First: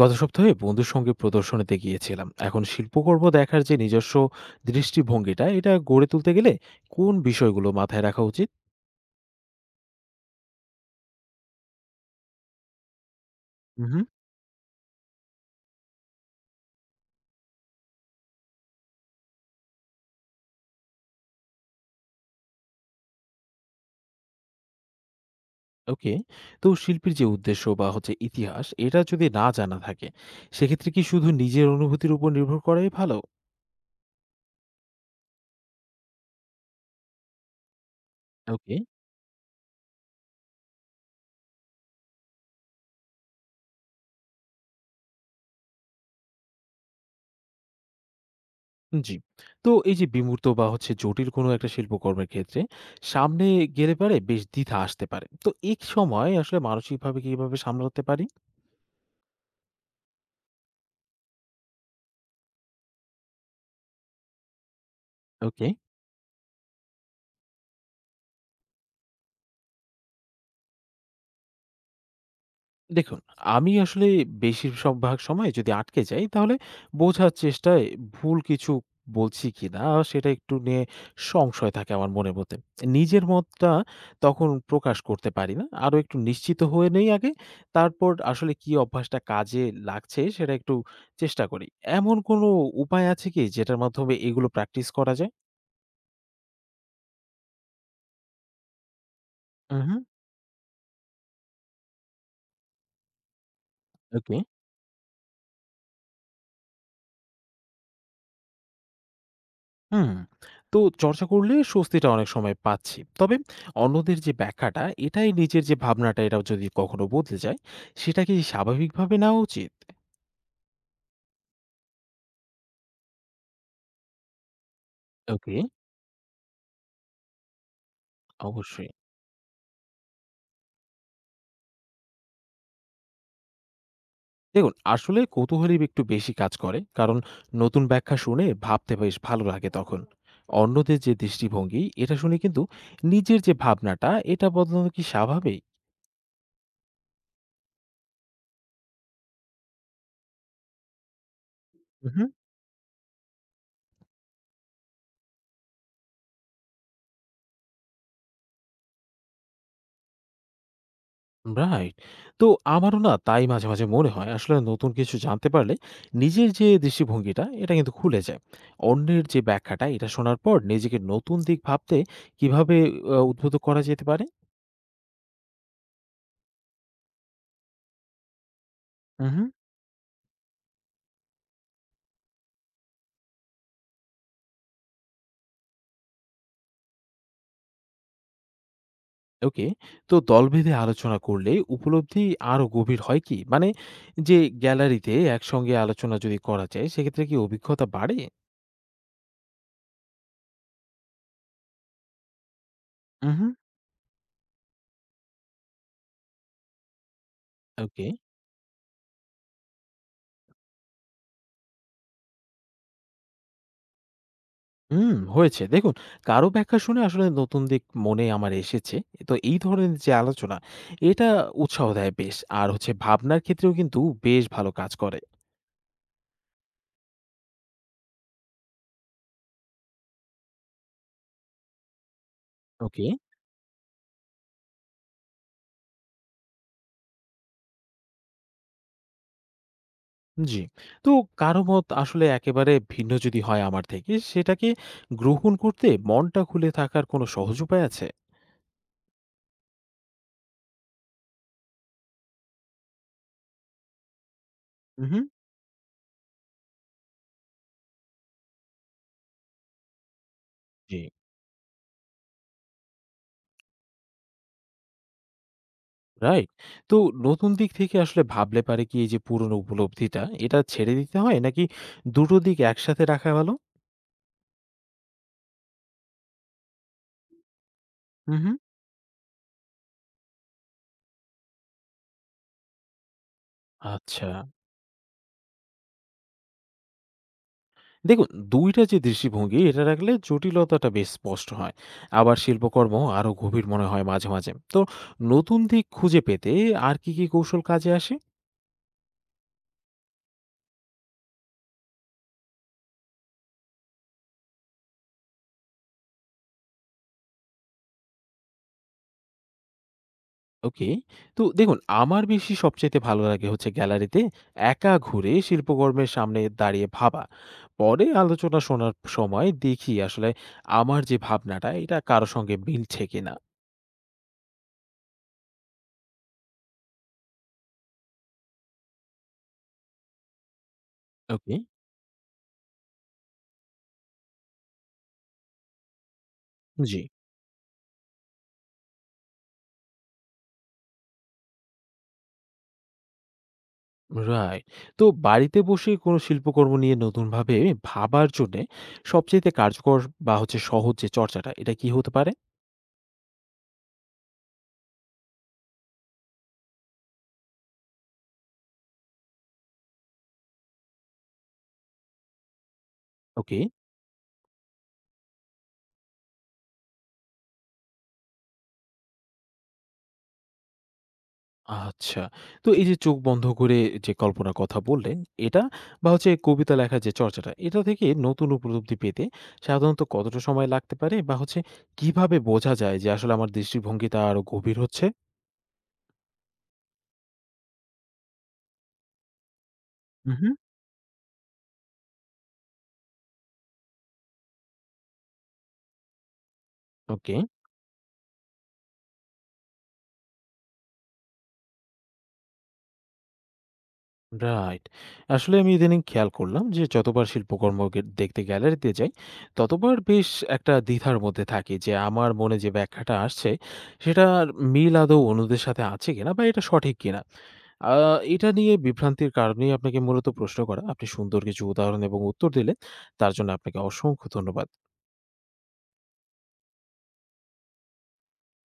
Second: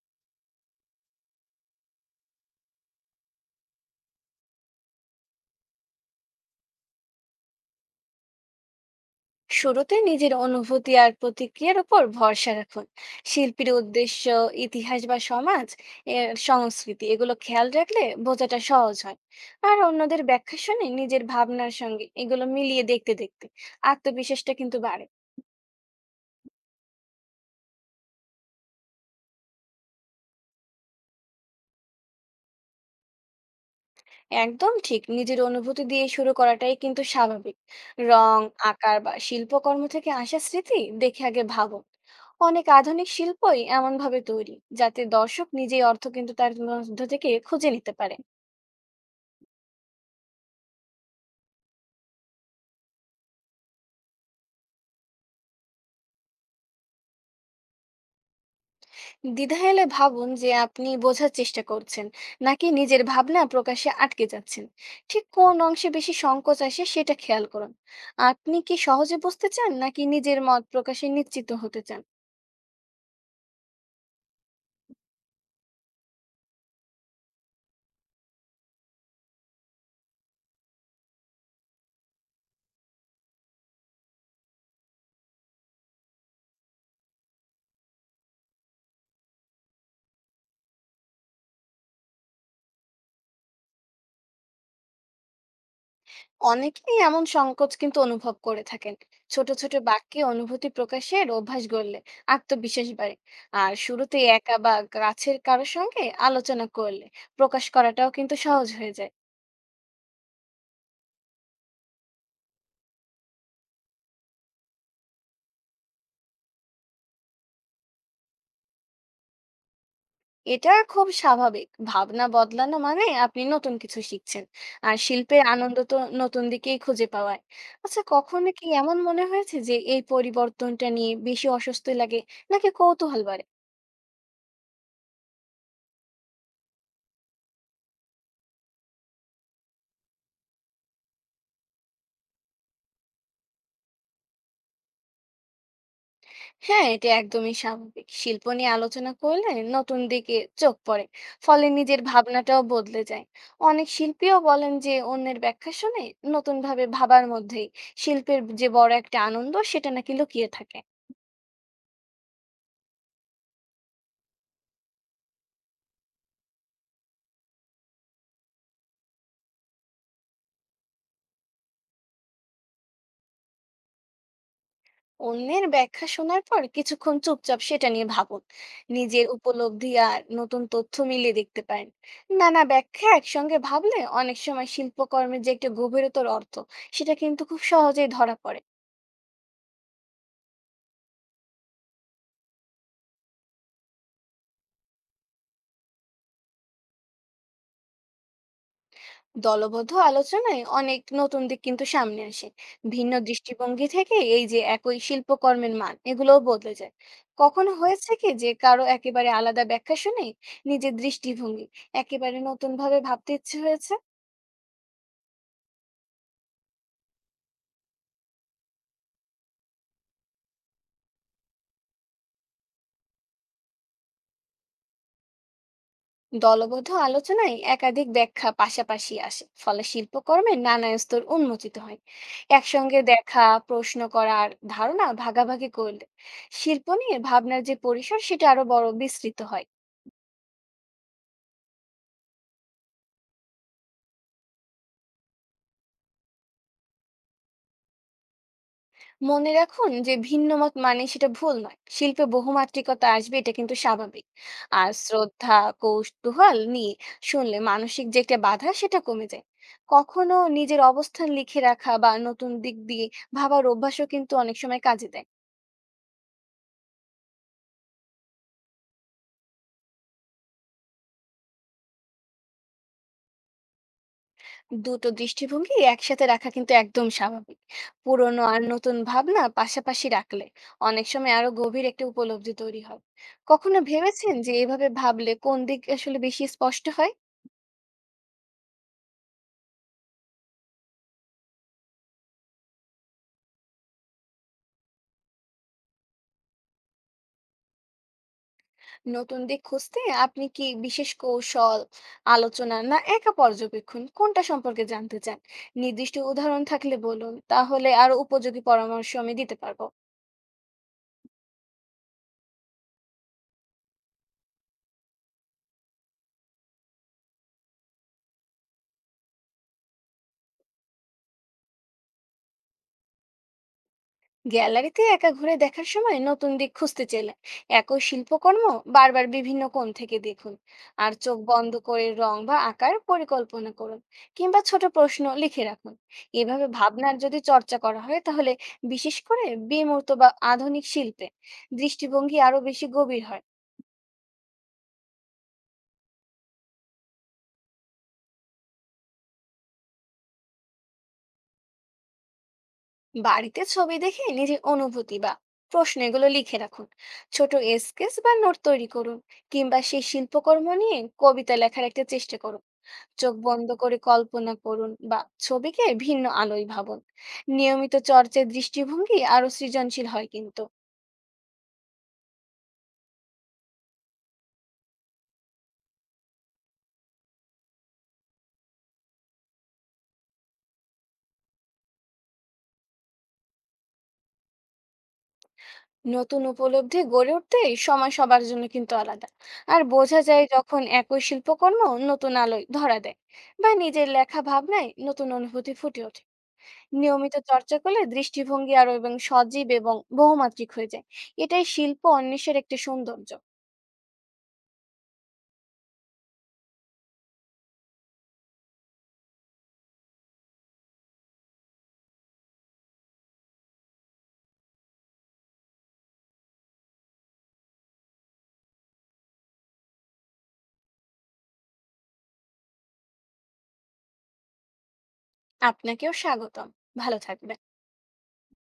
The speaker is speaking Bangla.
গত সপ্তাহে বন্ধুর সঙ্গে প্রদর্শনীতে গিয়েছিলাম এখন শিল্পকর্ম দেখার যে নিজস্ব দৃষ্টিভঙ্গিটা এটা গড়ে তুলতে গেলে কোন বিষয়গুলো মাথায় রাখা উচিত? শুরুতে নিজের অনুভূতি আর প্রতিক্রিয়ার উপর ভরসা রাখুন। শিল্পীর হুম। উদ্দেশ্য, ইতিহাস বা সমাজ এর সংস্কৃতি এগুলো খেয়াল রাখলে বোঝাটা সহজ হয়। আর অন্যদের ব্যাখ্যা শুনে নিজের ভাবনার সঙ্গে এগুলো মিলিয়ে দেখতে দেখতে আত্মবিশ্বাসটা কিন্তু বাড়ে। ওকে। তো শিল্পীর যে উদ্দেশ্য বা হচ্ছে ইতিহাস এটা যদি না জানা থাকে সেক্ষেত্রে কি শুধু নিজের অনুভূতির উপর নির্ভর করাই ভালো? একদম ঠিক, নিজের অনুভূতি দিয়ে শুরু করাটাই কিন্তু স্বাভাবিক। রং, ওকে। আকার বা শিল্পকর্ম থেকে আসা স্মৃতি দেখে আগে ভাবুন। অনেক আধুনিক শিল্পই এমন ভাবে তৈরি যাতে দর্শক নিজেই অর্থ কিন্তু তার মধ্য থেকে খুঁজে নিতে পারে। জি। তো এই যে বিমূর্ত বা হচ্ছে জটিল কোনো একটা শিল্পকর্মের ক্ষেত্রে সামনে গেলে পারে বেশ দ্বিধা আসতে পারে, তো এই সময় আসলে মানসিকভাবে কিভাবে সামলাতে পারি? দ্বিধা এলে ভাবুন যে আপনি বোঝার চেষ্টা করছেন নাকি নিজের ভাবনা প্রকাশে আটকে যাচ্ছেন। ঠিক কোন ওকে। অংশে বেশি সংকোচ আসে সেটা খেয়াল করুন। আপনি কি সহজে বুঝতে চান নাকি নিজের মত প্রকাশে নিশ্চিত হতে চান? দেখুন, আমি আসলে বেশির সব ভাগ সময় যদি আটকে যাই, তাহলে বোঝার চেষ্টায় ভুল কিছু বলছি কিনা সেটা একটু নিয়ে সংশয় থাকে আমার মনের মধ্যে। নিজের মতটা তখন প্রকাশ করতে পারি না। আরো একটু নিশ্চিত হয়ে নেই আগে। তারপর আসলে কি অভ্যাসটা কাজে লাগছে সেটা একটু চেষ্টা করি। এমন কোনো উপায় আছে কি যেটার মাধ্যমে এগুলো প্র্যাকটিস করা যায়? অনেকেই এমন সংকোচ কিন্তু অনুভব করে থাকেন। ছোট ছোট উহু। বাক্যে অনুভূতি প্রকাশের অভ্যাস গড়লে আত্মবিশ্বাস বাড়ে। আর শুরুতে ওকে। একা বা কাছের কারোর সঙ্গে আলোচনা করলে প্রকাশ করাটাও কিন্তু সহজ হয়ে যায়। হুম। তো চর্চা করলে স্বস্তিটা অনেক সময় পাচ্ছি, তবে অন্যদের যে ব্যাখ্যাটা এটাই নিজের যে ভাবনাটা এটাও যদি কখনো বদলে যায় সেটা কি স্বাভাবিকভাবে নেওয়া উচিত? এটা খুব স্বাভাবিক। ভাবনা বদলানো মানে আপনি নতুন কিছু শিখছেন। আর শিল্পের ওকে। আনন্দ তো নতুন দিকেই খুঁজে পাওয়ায়। আচ্ছা, কখনো কি অবশ্যই। এমন মনে হয়েছে যে এই পরিবর্তনটা নিয়ে বেশি অস্বস্তি লাগে নাকি কৌতূহল বাড়ে? দেখুন আসলে কৌতূহলী একটু বেশি কাজ করে, কারণ নতুন ব্যাখ্যা শুনে ভাবতে বেশ ভালো লাগে। তখন অন্যদের যে দৃষ্টিভঙ্গি এটা শুনে কিন্তু নিজের যে ভাবনাটা এটা বদলানো কি স্বাভাবিক? হ্যাঁ, এটা একদমই স্বাভাবিক। শিল্প নিয়ে আলোচনা করলে নতুন দিকে চোখ পড়ে। ফলে নিজের ভাবনাটাও বদলে যায়। অনেক শিল্পীও বলেন যে অন্যের ব্যাখ্যা শুনে নতুনভাবে ভাবার মধ্যেই শিল্পের যে বড় একটা আনন্দ সেটা নাকি লুকিয়ে থাকে। রাইট। তো আমারও না তাই মাঝে, মাঝে মনে হয়। আসলে নতুন কিছু জানতে পারলে নিজের যে দৃষ্টিভঙ্গিটা, এটা কিন্তু খুলে যায়। অন্যের যে ব্যাখ্যাটা, এটা শোনার পর নিজেকে নতুন দিক ভাবতে কিভাবে উদ্বুদ্ধ করা যেতে পারে? অন্যের ব্যাখ্যা শোনার পর কিছুক্ষণ চুপচাপ সেটা নিয়ে ভাবুন। নিজের হুম, হুম। উপলব্ধি আর নতুন তথ্য মিলিয়ে দেখতে পারেন। নানা ব্যাখ্যা একসঙ্গে ভাবলে অনেক সময় শিল্পকর্মের যে একটা গভীরতর অর্থ, সেটা কিন্তু খুব সহজেই ধরা পড়ে। ওকে। তো দলভেদে আলোচনা করলে উপলব্ধি আরো গভীর হয় কি? মানে যে গ্যালারিতে একসঙ্গে আলোচনা যদি করা যায়, সেক্ষেত্রে কি অভিজ্ঞতা বাড়ে? দলবদ্ধ আলোচনায় অনেক নতুন দিক কিন্তু সামনে আসে। ভিন্ন হুম, হুম। দৃষ্টিভঙ্গি থেকে এই যে একই শিল্পকর্মের মান, এগুলোও বদলে যায়। কখনো ওকে। হয়েছে কি যে কারো একেবারে আলাদা ব্যাখ্যা শুনে নিজের দৃষ্টিভঙ্গি একেবারে নতুন ভাবে ভাবতে ইচ্ছে হয়েছে? হুম, হয়েছে। দেখুন, কারো ব্যাখ্যা শুনে আসলে নতুন দিক মনে আমার এসেছে। তো এই ধরনের যে আলোচনা, এটা উৎসাহ দেয় বেশ। আর হচ্ছে ভাবনার ক্ষেত্রেও কিন্তু বেশ ভালো কাজ করে। দলবদ্ধ আলোচনায় একাধিক ব্যাখ্যা পাশাপাশি আসে, ফলে শিল্পকর্মের নানা স্তর উন্মোচিত হয়। একসঙ্গে ওকে। দেখা, প্রশ্ন করার ধারণা ভাগাভাগি করলে শিল্প নিয়ে ভাবনার যে পরিসর সেটা আরো বড় বিস্তৃত হয়। জি। তো কারো মত আসলে একেবারে ভিন্ন যদি হয় আমার থেকে, সেটাকে গ্রহণ করতে মনটা খুলে থাকার কোনো সহজ উপায় আছে? মনে রাখুন যে ভিন্ন মত মানে সেটা ভুল নয়। শিল্পে বহুমাত্রিকতা আসবে, এটা কিন্তু স্বাভাবিক। আর উহু। শ্রদ্ধা, কৌতূহল নিয়ে শুনলে মানসিক যে একটা বাধা সেটা কমে যায়। কখনো নিজের জি। অবস্থান লিখে রাখা বা নতুন দিক দিয়ে ভাবার অভ্যাসও কিন্তু অনেক সময় কাজে দেয়। রাইট। তো নতুন দিক থেকে আসলে ভাবলে পারে কি এই যে পুরনো উপলব্ধিটা, এটা ছেড়ে দিতে হয় নাকি দুটো দিক একসাথে রাখা ভালো? দুটো দৃষ্টিভঙ্গি একসাথে রাখা কিন্তু একদম স্বাভাবিক। পুরনো উহু। আর নতুন ভাবনা পাশাপাশি রাখলে অনেক সময় আরো গভীর একটা উপলব্ধি তৈরি হয়। কখনো আচ্ছা। ভেবেছেন যে এভাবে ভাবলে কোন দিক আসলে বেশি স্পষ্ট হয়? দেখুন দুইটা যে দৃষ্টিভঙ্গি এটা রাখলে জটিলতাটা বেশ স্পষ্ট হয়, আবার শিল্পকর্ম আরো গভীর মনে হয় মাঝে মাঝে। তো নতুন দিক খুঁজে পেতে আর কি কি কৌশল কাজে আসে? নতুন দিক খুঁজতে আপনি কি বিশেষ কৌশল, আলোচনা না একা পর্যবেক্ষণ কোনটা সম্পর্কে জানতে চান? নির্দিষ্ট উদাহরণ থাকলে বলুন, তাহলে আরো উপযোগী পরামর্শ আমি দিতে পারবো। ওকে। তো দেখুন আমার বেশি সবচাইতে ভালো লাগে হচ্ছে গ্যালারিতে একা ঘুরে শিল্পকর্মের সামনে দাঁড়িয়ে ভাবা। পরে আলোচনা শোনার সময় দেখি আসলে আমার যে ভাবনাটা এটা কারো সঙ্গে মিলছে কিনা। গ্যালারিতে একা ঘুরে দেখার সময় নতুন দিক খুঁজতে চাইলে একই শিল্পকর্ম বারবার বিভিন্ন কোণ থেকে দেখুন। আর চোখ ওকে। বন্ধ করে রং বা আকার পরিকল্পনা করুন, কিংবা ছোট প্রশ্ন লিখে রাখুন। এভাবে জি। ভাবনার যদি চর্চা করা হয় তাহলে বিশেষ করে বিমূর্ত বা আধুনিক শিল্পে দৃষ্টিভঙ্গি আরো বেশি গভীর হয়। রাইট। তো বাড়িতে বসে কোনো শিল্পকর্ম নিয়ে নতুনভাবে ভাবার জন্যে সবচাইতে কার্যকর বা হচ্ছে সহজ যে চর্চাটা, এটা কি হতে পারে? বাড়িতে ছবি দেখে নিজের অনুভূতি বা প্রশ্ন এগুলো লিখে রাখুন। ছোট স্কেচ বা নোট তৈরি করুন, কিংবা সেই শিল্পকর্ম নিয়ে কবিতা লেখার একটা চেষ্টা করুন। চোখ ওকে। বন্ধ করে কল্পনা করুন বা ছবিকে ভিন্ন আলোয় ভাবুন। নিয়মিত চর্চায় দৃষ্টিভঙ্গি আরো সৃজনশীল হয় কিন্তু। আচ্ছা। তো এই যে চোখ বন্ধ করে যে কল্পনার কথা বললেন, এটা বা হচ্ছে কবিতা লেখার যে চর্চাটা, এটা থেকে নতুন উপলব্ধি পেতে সাধারণত কতটা সময় লাগতে পারে? বা হচ্ছে কিভাবে বোঝা যায় যে আসলে আমার দৃষ্টিভঙ্গিটা আরো গভীর হচ্ছে? নতুন উপলব্ধি গড়ে উঠতে সময় সবার জন্য কিন্তু আলাদা। আর বোঝা হুম, যায় হুম। যখন একই শিল্পকর্ম নতুন আলোয় ধরা দেয়, বা নিজের লেখা ভাবনায় নতুন অনুভূতি ফুটে ওঠে। নিয়মিত ওকে। চর্চা করলে দৃষ্টিভঙ্গি আরো এবং সজীব এবং বহুমাত্রিক হয়ে যায়। এটাই শিল্প অন্বেষের একটি সৌন্দর্য। রাইট। আসলে আমি ইদানিং খেয়াল করলাম যে যতবার শিল্পকর্ম দেখতে গ্যালারিতে যাই, ততবার বেশ একটা দ্বিধার মধ্যে থাকি যে আমার মনে যে ব্যাখ্যাটা আসছে, সেটার মিল আদৌ অন্যদের সাথে আছে কিনা বা এটা সঠিক কিনা? আ এটা নিয়ে বিভ্রান্তির কারণেই আপনাকে মূলত প্রশ্ন করা। আপনি সুন্দর কিছু উদাহরণ এবং উত্তর দিলেন। তার জন্য আপনাকে অসংখ্য ধন্যবাদ। আপনাকেও স্বাগতম। ভালো থাকবেন।